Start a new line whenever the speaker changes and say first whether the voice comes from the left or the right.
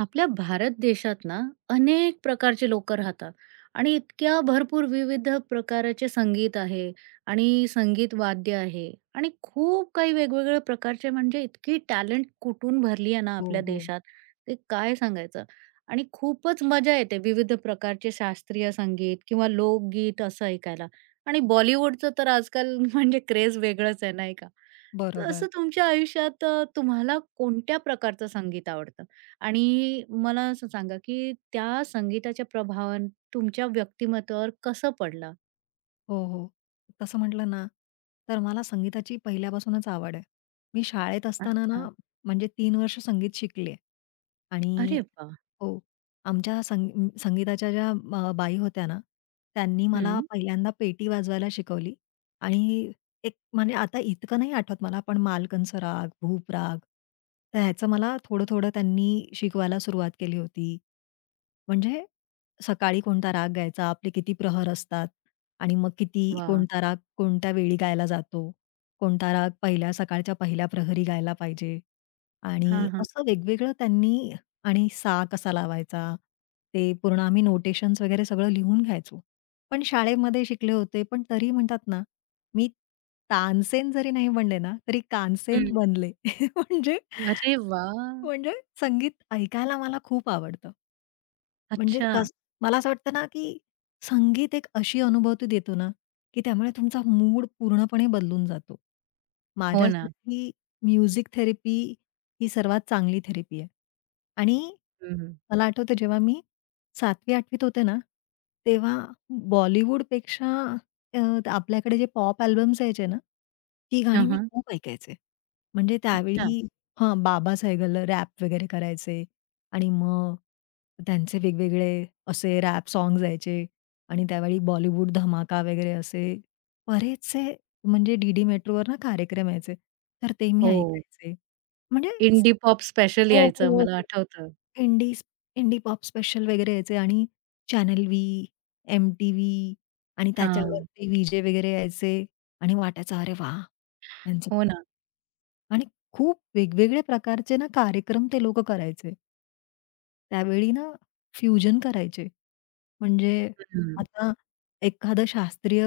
right: आपल्या भारत देशात ना अनेक प्रकारचे लोक राहतात आणि इतक्या भरपूर विविध प्रकाराचे संगीत आहे आणि संगीत वाद्य आहे आणि खूप काही वेगवेगळ्या प्रकारचे म्हणजे इतकी टॅलेंट कुठून भरली आहे ना
left: हो,
right: आपल्या
left: हो.
right: देशात ते काय सांगायचं. आणि खूपच मजा येते विविध प्रकारचे शास्त्रीय संगीत किंवा लोकगीत असं ऐकायला. आणि बॉलिवूडचं तर आजकाल म्हणजे क्रेज वेगळंच आहे नाही का? तर
left: बरोबर.
right: असं तुमच्या आयुष्यात तुम्हाला कोणत्या प्रकारचं संगीत आवडतं? आणि मला असं सांगा, की त्या संगीताच्या प्रभावानं तुमच्या व्यक्तिमत्वावर कसं पडला?
left: हो, हो. तसं म्हटलं ना, तर मला संगीताची पहिल्यापासूनच आवड आहे. मी शाळेत असताना ना,
right: अच्छा.
left: म्हणजे तीन वर्ष संगीत शिकली आहे. आणि
right: अरे वाह!
left: हो, आमच्या संगीताच्या ज्या बाई होत्या ना, त्यांनी मला
right: हं.
left: पहिल्यांदा पेटी वाजवायला शिकवली आणि एक म्हणजे आता इतकं नाही आठवत मला, पण मालकंस राग, भूप राग, तर ह्याचं मला थोडं-थोडं त्यांनी शिकवायला सुरुवात केली होती. म्हणजे सकाळी कोणता राग गायचा, आपले किती प्रहर असतात आणि मग किती
right: वाह!
left: कोणता राग कोणत्या वेळी गायला जातो, कोणता राग पहिल्या सकाळच्या पहिल्या प्रहरी गायला पाहिजे आणि
right: हां, हां.
left: असं वेगवेगळं त्यांनी आणि सा कसा लावायचा, ते पूर्ण आम्ही नोटेशन्स वगैरे सगळं लिहून घ्यायचो. पण शाळेमध्ये शिकले होते, पण तरी म्हणतात ना, मी तानसेन जरी नाही बनले ना, तरी कानसेन
right: हं.
left: बनले. म्हणजे
right: अरे वाह!
left: म्हणजे संगीत ऐकायला मला खूप आवडतं. म्हणजे
right: अच्छा.
left: कसं मला असं वाटतं ना, की संगीत एक अशी अनुभूती देतो ना, की त्यामुळे तुमचा मूड पूर्णपणे बदलून जातो.
right: हो ना.
left: माझ्यासाठी म्युझिक थेरपी ही सर्वात चांगली थेरपी आहे. आणि
right: हं, हं.
left: मला आठवतं जेव्हा मी 7वी-8वीत होते ना, तेव्हा बॉलिवूडपेक्षा अ, आपल्याकडे जे पॉप अल्बम्स यायचे ना, ती गाणी
right: हां,
left: मी
right: हां.
left: खूप ऐकायचे. म्हणजे
right: अच्छा.
left: त्यावेळी हां, बाबा सहगल रॅप वगैरे करायचे. आणि मग त्यांचे वेगवेगळे असे रॅप सॉन्ग्स यायचे आणि त्यावेळी बॉलिवूड धमाका वगैरे असे बरेचसे म्हणजे डी-डी मेट्रोवर ना कार्यक्रम यायचे. तर ते मी
right: हो.
left: ऐकायचे. म्हणजे स
right: इंडी पॉप स्पेशल
left: हो,
right: यायचं
left: हो, हो.
right: मला आठवतं.
left: इंडी इंडी पॉप स्पेशल वगैरे यायचे आणि चॅनल व्ही, एम-टी-व्ही आणि
right: हां.
left: त्याच्यावरती व्हीजे वगैरे यायचे आणि वाटायचं अरे वाह! त्यांचं
right: हो ना.
left: आणि खूप वेगवेगळ्या प्रकारचे ना कार्यक्रम ते लोकं करायचे. त्यावेळी ना फ्युजन करायचे. म्हणजे
right: हं.
left: आता एखादं शास्त्रीय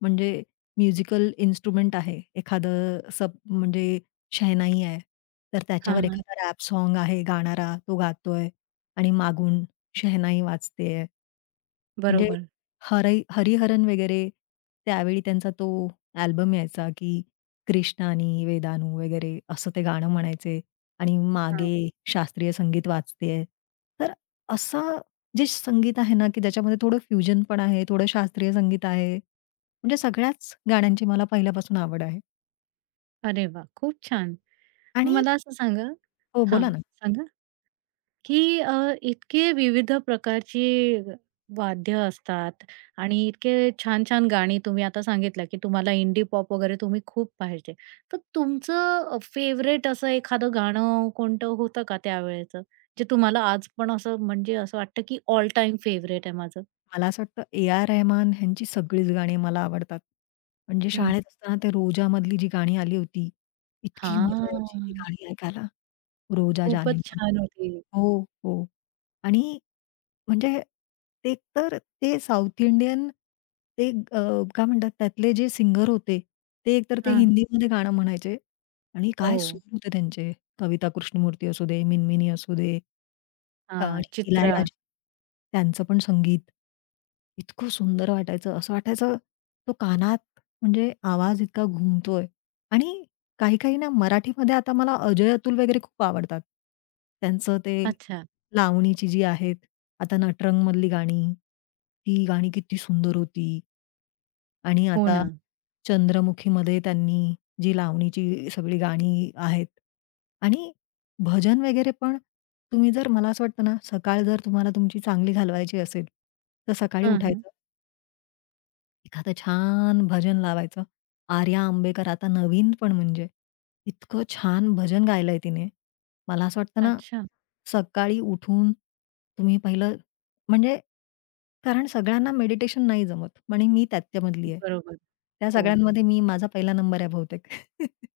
left: म्हणजे म्युझिकल इन्स्ट्रुमेंट आहे, एखादं सब म्हणजे शहनाई आहे, तर
right: हां,
left: त्याच्यावर
right: हां.
left: एखादा रॅप सॉन्ग आहे गाणारा, तो गातोय आणि मागून शहनाई वाजतेय. म्हणजे
right: बरोबर.
left: हरी हरिहरन वगैरे त्यावेळी त्यांचा तो अल्बम यायचा, की कृष्णानी, वेदानू वगैरे असं ते गाणं म्हणायचे आणि
right: हां.
left: मागे शास्त्रीय संगीत वाजतेय. तर असं जे संगीत आहे ना, की ज्याच्यामध्ये थोडं फ्युजन पण आहे, थोडं शास्त्रीय संगीत आहे. म्हणजे सगळ्याच गाण्यांची मला पहिल्यापासून आवड आहे.
right: अरे वाह! खूप छान. मग
left: आणि
right: मला असं सांगा.
left: हो, बोला
right: हां,
left: ना.
right: सांगा? की इतके विविध प्रकारची वाद्य असतात आणि इतके छान छान गाणी तुम्ही आता सांगितलं की तुम्हाला इंडी पॉप वगैरे तुम्ही खूप पाहायचे. तर तुमचं फेव्हरेट असं एखादं गाणं कोणतं होतं का त्यावेळेचं? जे तुम्हाला आज पण असं म्हणजे असं वाटतं की ऑल टाईम फेव्हरेट आहे माझं?
left: मला असं वाटतं ए.आर. रहमान ह्यांची सगळीच गाणी मला आवडतात. म्हणजे
right: हं.
left: शाळेत असताना ते रोजामधली जी गाणी आली होती, इतकी मजा यायची ती
right: हां.
left: गाणी ऐकायला. रोजा
right: खूपच
left: जानेमा.
right: छान होती.
left: हो, हो. आणि म्हणजे ते तर ते साउथ इंडियन ते काय म्हणतात त्यातले जे सिंगर होते, ते एकतर ते
right: हां.
left: हिंदीमध्ये गाणं म्हणायचे आणि
right: हो.
left: काय सूर होते त्यांचे. कविता कृष्णमूर्ती असू दे, मिनमिनी असू दे आणि
right: हां. चित्रा.
left: इलायराजा. त्यांचं पण संगीत. इतकं सुंदर वाटायचं. असं वाटायचं तो कानात म्हणजे आवाज इतका घुमतोय आणि काही-काही ना मराठीमध्ये आता मला अजय अतुल वगैरे खूप आवडतात. त्यांचं ते
right: अच्छा.
left: लावणीची जी आहेत, आता नटरंगमधली गाणी, ती गाणी किती सुंदर होती आणि
right: हो
left: आता
right: ना.
left: चंद्रमुखीमध्ये त्यांनी जी लावणीची सगळी गाणी आहेत आणि भजन वगैरे पण तुम्ही जर मला असं वाटतं ना, सकाळ जर तुम्हाला तुमची चांगली घालवायची असेल, तर सकाळी
right: हं, हं.
left: उठायचं एखादं छान भजन लावायचं. आर्या आंबेकर आता नवीन पण म्हणजे इतकं छान भजन गायलंय तिने. मला असं वाटतं ना,
right: अच्छा.
left: सकाळी उठून तुम्ही पहिलं म्हणजे कारण सगळ्यांना मेडिटेशन नाही जमत आणि मी त्याच्यामधली आहे.
right: बरोबर.
left: त्या
right: हो.
left: सगळ्यांमध्ये मी माझा पहिला नंबर आहे बहुतेक.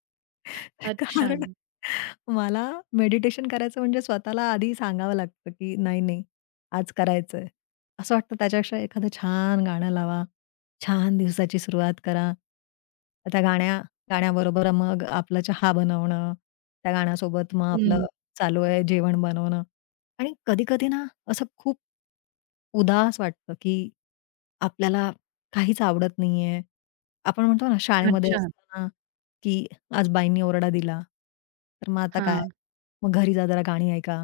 right: अच्छा.
left: कारण मला मेडिटेशन करायचं म्हणजे स्वतःला आधी सांगावं लागतं, की नाही, नाही आज करायचंय. असं वाटतं त्याच्यापेक्षा एखादं छान गाणं लावा. छान दिवसाची सुरुवात करा. त्या गाण्या गाण्याबरोबर मग आपला चहा बनवणं, त्या गाण्यासोबत मग आपलं
right: हं.
left: चालू आहे जेवण बनवणं आणि कधी-कधी ना असं खूप उदास वाटतं, की आपल्याला काहीच आवडत नाहीये. आपण म्हणतो ना शाळेमध्ये
right: अच्छा.
left: असताना, की आज बाईंनी ओरडा दिला, तर मग आता काय?
right: हां.
left: मग घरी जा जरा गाणी ऐका.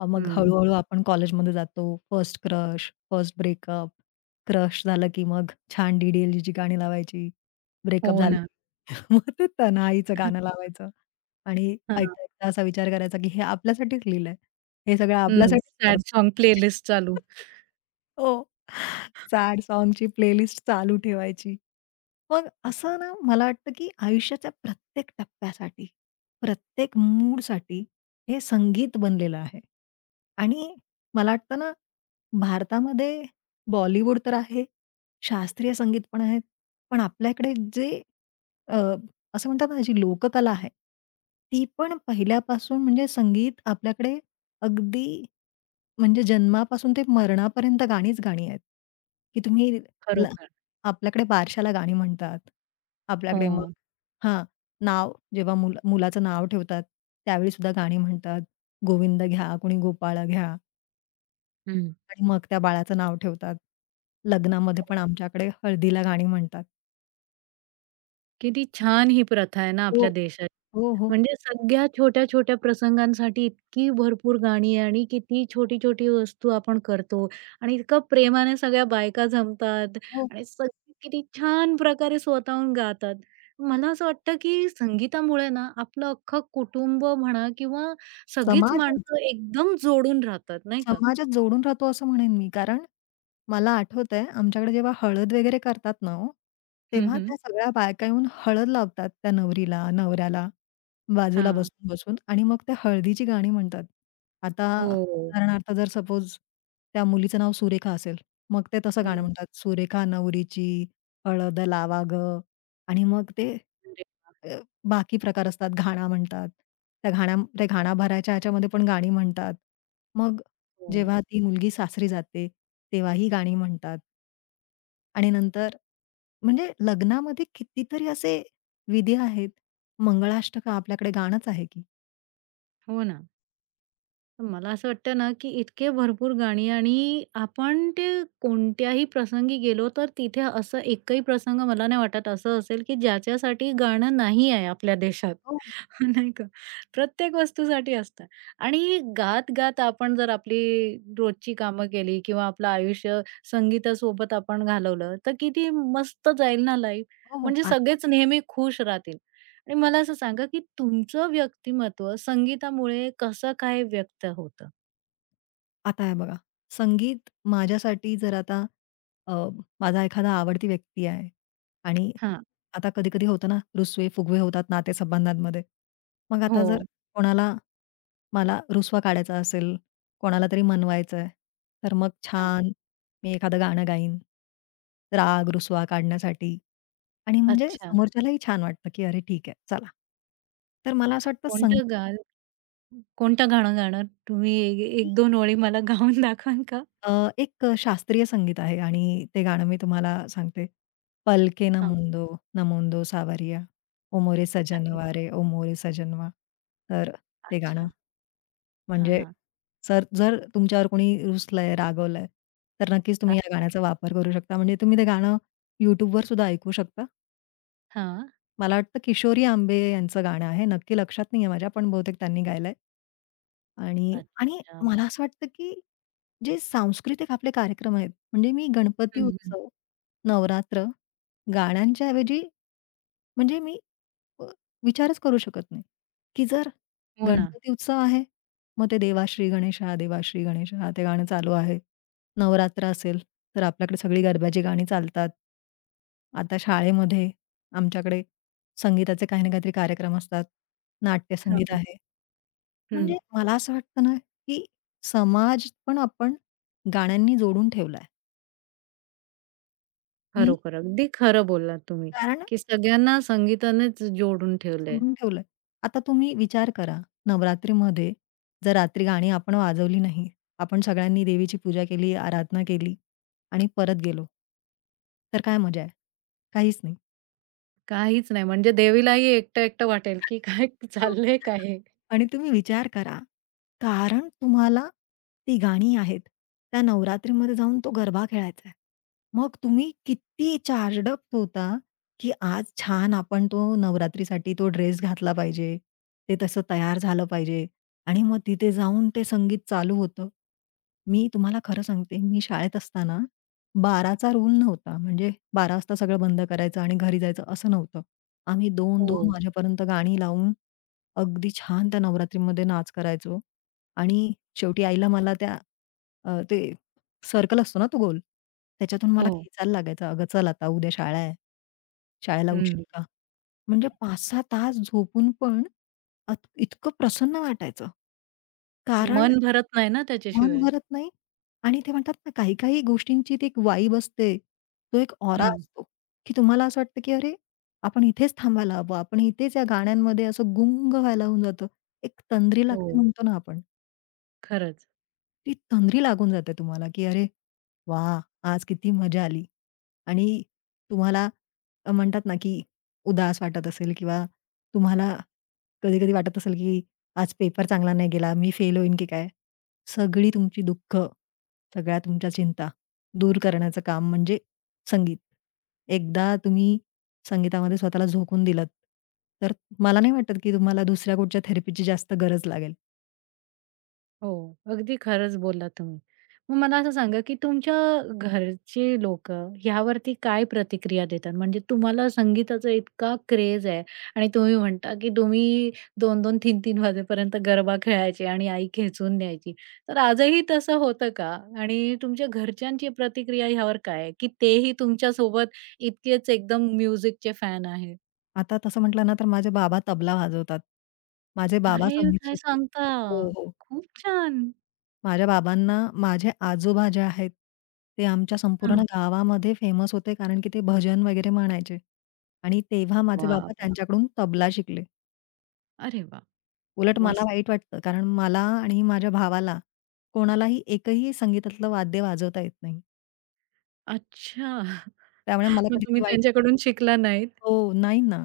left: मग
right: हं.
left: हळू-हळू आपण कॉलेजमध्ये जातो. First crush, first breakup, crush झालं की मग छान डी-डी-एल-जीची गाणी लावायची. ब्रेकअप
right: हो
left: झालं
right: ना.
left: की मग ते 'तन्हाई'चं गाणं लावायचं आणि
right: हां.
left: ऐकता-ऐकता असा विचार करायचा, की हे आपल्यासाठीच लिहिलंय. हे सगळं
right: हं.
left: आपल्यासाठीच
right: सॅड
left: करतात.
right: सॉन्ग प्लेलिस्ट चालू.
left: हो. सॅड सॉन्गची प्लेलिस्ट चालू ठेवायची. मग असं ना मला वाटतं, की आयुष्याच्या प्रत्येक टप्प्यासाठी, प्रत्येक मूडसाठी हे संगीत बनलेलं आहे. आणि मला वाटतं ना, भारतामध्ये बॉलिवूड तर आहे, शास्त्रीय संगीत पण आहेत. पण आपल्याकडे जे अ, असं म्हणतात ना, जी लोककला आहे, ती पण पहिल्यापासून म्हणजे संगीत आपल्याकडे अगदी म्हणजे जन्मापासून ते मरणापर्यंत गाणीच गाणी आहेत, की तुम्ही ल
right: खरोखर.
left: आपल्याकडे बारशाला गाणी म्हणतात. आपल्याकडे मग
right: हो.
left: हां, नाव जेव्हा मुलाचं नाव ठेवतात, त्यावेळी सुद्धा गाणी म्हणतात. गोविंद घ्या, कोणी गोपाळा घ्या
right: हं.
left: आणि मग त्या बाळाचं नाव ठेवतात. लग्नामध्ये पण आमच्याकडे हळदीला गाणी म्हणतात.
right: किती छान ही प्रथा आहे ना
left: हो,
right: आपल्या देशात.
left: हो, हो,
right: म्हणजे सगळ्या छोट्या-छोट्या प्रसंगांसाठी इतकी भरपूर गाणी आहे आणि किती छोटी-छोटी वस्तू आपण करतो आणि इतकं प्रेमाने सगळ्या बायका जमतात
left: हो.
right: आणि सगळी किती छान प्रकारे स्वतःहून गातात. मला असं वाटतं, की संगीतामुळे ना आपलं अख्खं कुटुंब म्हणा किंवा सगळीच
left: समाजच,
right: माणसं एकदम जोडून राहतात, नाही का?
left: समाजच जोडून राहतो असं म्हणेन मी. कारण मला आठवतंय आमच्याकडे जेव्हा हळद वगैरे करतात ना हो,
right: हं,
left: तेव्हा
right: हं.
left: त्या सगळ्या बायका येऊन हळद लावतात त्या नवरीला, नवऱ्याला बाजूला
right: हां.
left: बसून-बसून आणि मग त्या हळदीची गाणी म्हणतात. आता
right: हो. हो.
left: उदाहरणार्थ जर सपोज त्या मुलीचं नाव सुरेखा असेल, मग ते तसं गाणं म्हणतात, "सुरेखा नवरीची हळद लावा गं" आणि मग ते
right: अरे,
left: अ, बाकी प्रकार असतात, घाणा म्हणतात. त्या घाणा भरायच्या ह्याच्यामध्ये पण गाणी म्हणतात. मग
right: हो.
left: जेव्हा ती मुलगी सासरी जाते, तेव्हाही गाणी म्हणतात. आणि नंतर म्हणजे लग्नामध्ये कितीतरी असे विधी आहेत. मंगळाष्टक आपल्याकडे गाणंच आहे की.
right: हो ना. तर मला असं वाटतं ना, की इतके भरपूर गाणी आणि आपण ते कोणत्याही प्रसंगी गेलो, तर तिथे असं एकही प्रसंग मला नाही वाटत असं असेल, की ज्याच्यासाठी गाणं नाही आहे आपल्या देशात.
left: हो,
right: नाही का? प्रत्येक वस्तूसाठी असतं आणि गात-गात आपण जर आपली रोजची कामं केली किंवा आपलं आयुष्य संगीतासोबत आपण घालवलं, तर किती मस्त जाईल ना लाईफ.
left: हो, हो.
right: म्हणजे
left: आ
right: सगळेच नेहमी खुश राहतील. आणि मला असं सांगा, की तुमचं व्यक्तिमत्व संगीतामुळे कसं काय व्यक्त होतं?
left: आता हे बघा, संगीत माझ्यासाठी जर आता अ, माझा एखादा आवडती व्यक्ती आहे आणि
right: हां.
left: आता कधी-कधी होतं ना, रुसवे-फुगवे होतात नातेसंबंधांमध्ये. मग
right: हो.
left: आता जर कोणाला मला रुसवा काढायचा असेल, कोणाला तरी मनवायचं आहे, तर मग
right: हां.
left: छान मी एखादं गाणं गाईन. राग, रुसवा काढण्यासाठी आणि म्हणजे
right: अच्छा.
left: समोरच्यालाही छान वाटतं, की "अरे ठीक आहे, चला." तर मला असं वाटतं संगीत
right: कोणतं गाल कोणतं गाणं गाणार? तुम्ही 1-2 ओळी मला गाऊन दाखवाल का?
left: एक शास्त्रीय संगीत आहे आणि ते गाणं मी तुम्हाला सांगते. पलके
right: हां.
left: नमुंदो, नमुंदो सावरिया, ओ मोरे
right: अरे
left: सजनवा
right: वाह!
left: रे, ओ मोरे सजनवा. तर ते गाणं
right: अच्छा. हां,
left: म्हणजे
right: हां.
left: सर जर तुमच्यावर कोणी रुसलंय, रागवलंय, तर नक्कीच
right: अ,
left: तुम्ही या गाण्याचा वापर करू शकता. म्हणजे तुम्ही ते गाणं YouTubeवर सुद्धा ऐकू शकता.
right: हां.
left: मला वाटतं किशोरी आंबे यांचं गाणं आहे. नक्की लक्षात नाहीये माझ्या, पण बहुतेक त्यांनी गायलंय. आणि आणि
right: अच्छा.
left: मला असं वाटतं, की जे सांस्कृतिक आपले कार्यक्रम आहेत, म्हणजे मी गणपती
right: हं, हं.
left: उत्सव, नवरात्र, गाण्यांच्या ऐवजी म्हणजे मी अ, विचारच करू शकत नाही, की जर
right: हो ना.
left: गणपती उत्सव आहे, मग ते "देवा श्री गणेशा, देवा श्री गणेशा" ते गाणं चालू आहे. नवरात्र असेल, तर आपल्याकडे सगळी गरब्याची गाणी चालतात. आता शाळेमध्ये आमच्याकडे संगीताचे काही ना काहीतरी कार्यक्रम असतात.
right: हां,
left: नाट्यसंगीत
right: हां.
left: आहे.
right: हं.
left: म्हणजे मला असं वाटतं ना, की समाज पण आपण गाण्यांनी जोडून ठेवलाय. मी
right: खरोखर अगदी खरं बोललात तुम्ही,
left: कारण
right: की सगळ्यांना संगीतानेच जोडून ठेवलंय.
left: जोडून ठेवलंय. आता तुम्ही विचार करा, नवरात्रीमध्ये जर रात्री गाणी आपण वाजवली नाही, आपण सगळ्यांनी देवीची पूजा केली, आराधना केली आणि परत गेलो. तर काय मजा आहे? काहीच
right: काहीच नाही म्हणजे देवीलाही एकटं-एकटं वाटेल, की काय?
left: नाही.
right: चाललंय काय हे?
left: आणि तुम्ही विचार करा, कारण तुम्हाला ती गाणी आहेत. त्या नवरात्रीमध्ये जाऊन तो गरबा खेळायचा आहे. मग तुम्ही किती चार्जड अप होता, की आज छान आपण तो नवरात्रीसाठी तो ड्रेस घातला पाहिजे. ते तसं तयार झालं पाहिजे आणि मग तिथे जाऊन ते संगीत चालू होतं. मी तुम्हाला खरं सांगते, मी शाळेत असताना 12चा रूल नव्हता. म्हणजे 12 वाजता सगळं बंद करायचं आणि घरी जायचं असं नव्हतं. आम्ही 2
right: हो.
left: वाजेपर्यंत गाणी लावून अगदी छान त्या नवरात्रीमध्ये नाच करायचो आणि शेवटी आईला मला त्या अ, ते सर्कल असतो ना तो गोल, त्याच्यातून मला
right: हो.
left: खेचायला लागायचा. "अगं चल आता उद्या शाळा आहे. शाळेला उठशील
right: हं.
left: का?" म्हणजे 5-6 तास झोपून पण अत इतकं प्रसन्न वाटायचं. कारण
right: मन भरत नाही ना
left: मन
right: त्याच्याशिवाय.
left: भरत नाही आणि ते म्हणतात ना, काही-काही गोष्टींची ती एक वाइब असते. तो एक ऑरा
right: हं.
left: असतो, की तुम्हाला असं वाटतं, की अरे, आपण इथेच थांबायला हवं. आपण इथेच या गाण्यांमध्ये असं गुंग व्हायला होऊन जातं. एक तंद्री
right: हो.
left: लागते म्हणतो ना आपण.
right: खरंच.
left: ती तंद्री लागून जाते तुम्हाला, की "अरे वाह! आज किती मजा आली." आणि तुम्हाला म्हणतात ना, की उदास वाटत असेल किंवा तुम्हाला कधी-कधी वाटत असेल, की "आज पेपर चांगला नाही गेला, मी फेल होईन की काय?" सगळी तुमची दुःख, सगळ्या तुमच्या चिंता दूर करण्याचं काम म्हणजे संगीत. एकदा तुम्ही संगीतामध्ये स्वतःला झोकून दिलत, तर मला नाही वाटत, की तुम्हाला दुसऱ्या कुठच्या थेरपीची जास्त गरज लागेल.
right: हो, अगदी खरंच बोललात तुम्ही. मग मला असं सांगा, की तुमच्या घरचे लोकं ह्यावरती काय प्रतिक्रिया देतात? म्हणजे तुम्हाला संगीताचा इतका क्रेज आहे आणि तुम्ही म्हणता, की तुम्ही दोन-दोन 3-3 वाजेपर्यंत गरबा खेळायचे आणि आई खेचून न्यायची. तर आजही तसं होतं का? आणि तुमच्या घरच्यांची प्रतिक्रिया ह्यावर काय आहे? की तेही तुमच्यासोबत इतकेच एकदम म्युझिकचे फॅन आहेत?
left: आता तसं म्हटलं ना, तर माझे बाबा तबला वाजवतात. माझे बाबा
right: अरे,
left: संगीत
right: काय
left: शिकले.
right: सांगता?
left: हो, हो.
right: खूप छान!
left: माझ्या बाबांना माझे आजोबा जे आहेत, ते आमच्या
right: हां.
left: संपूर्ण गावामध्ये फेमस होते, कारण की ते भजन वगैरे म्हणायचे. आणि तेव्हा माझे
right: वाह,
left: बाबा
right: वाह!
left: त्यांच्याकडून तबला शिकले.
right: अरे वाह!
left: उलट मला
right: मस्त.
left: वाईट वाटतं, कारण मला आणि माझ्या भावाला कोणालाही एकही संगीतातलं वाद्य वाजवता येत नाही.
right: अच्छा.
left: त्यामुळे मला
right: मग
left: कधी-कधी
right: तुम्ही
left: वाईट वाटतं
right: त्यांच्याकडून शिकला नाहीत?
left: हो, नाही ना.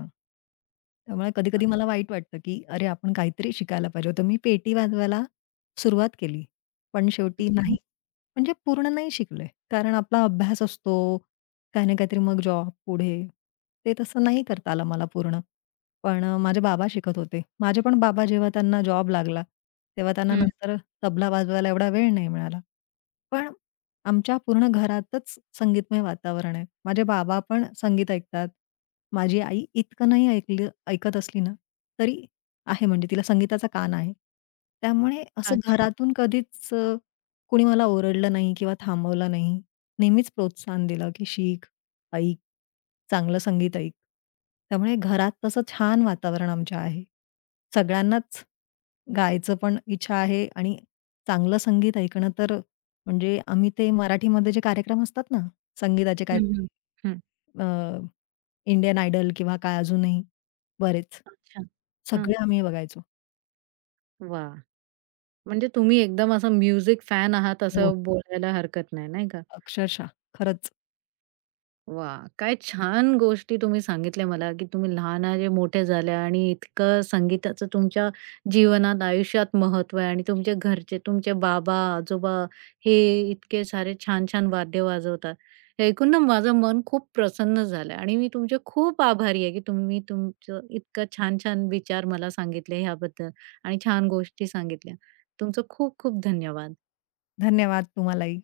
left: त्यामुळे कधी-कधी मला वाईट वाटतं, की अरे, आपण काहीतरी शिकायला पाहिजे होतं. मी पेटी वाजवायला सुरुवात केली, पण शेवटी नाही.
right: हं,
left: म्हणजे पूर्ण नाही शिकले. कारण आपला अभ्यास असतो, काही ना काहीतरी मग जॉब पुढे. ते तसं नाही करता आलं मला पूर्ण. पण माझे बाबा शिकत होते. माझे पण बाबा जेव्हा त्यांना जॉब लागला, तेव्हा त्यांना
right: हं.
left: नंतर तबला वाजवायला एवढा वेळ नाही मिळाला. पण आमच्या पूर्ण घरातच संगीतमय वातावरण आहे. माझे बाबा पण संगीत ऐकतात. माझी आई इतकं नाही ऐकलं ऐकत असली ना, तरी आहे म्हणजे तिला संगीताचा कान आहे. त्यामुळे असं
right: अच्छा.
left: घरातून कधीच कुणी मला ओरडलं नाही किंवा थांबवलं नाही. नेहमीच प्रोत्साहन दिलं, की "शिक, ऐक, चांगलं संगीत ऐक." त्यामुळे घरात तसं छान वातावरण आमच्या आहे. सगळ्यांनाच गायचं पण इच्छा आहे आणि चांगलं संगीत ऐकणं तर म्हणजे आम्ही ते मराठीमध्ये जे कार्यक्रम असतात ना, संगीताचे काय
right: हं, हं. हं.
left: अ, इंडियन आयडल किंवा काय अजूनही बरेच.
right: अच्छा. हां.
left: सगळे आम्ही बघायचो.
right: वाह! म्हणजे तुम्ही एकदम असं म्युझिक फॅन आहात
left: हो.
right: असं बोलायला हरकत नाही, नाही का?
left: अक्षरशः खरंच
right: वाह! काय छान गोष्टी तुम्ही सांगितल्या मला, की तुम्ही लहानाचे मोठे झाल्या आणि इतकं संगीताचं तुमच्या जीवनात, आयुष्यात महत्त्व आहे आणि तुमचे घरचे, तुमचे बाबा, आजोबा हे इतके सारे छान-छान वाद्य वाजवतात. हे ऐकून ना माझं मन खूप प्रसन्न झालं आणि मी तुमचे खूप आभारी आहे, की तुम्ही तुमचं इतकं छान-छान विचार मला सांगितले ह्याबद्दल आणि छान गोष्टी सांगितल्या. तुमचं खूप खूप धन्यवाद.
left: धन्यवाद तुम्हालाही.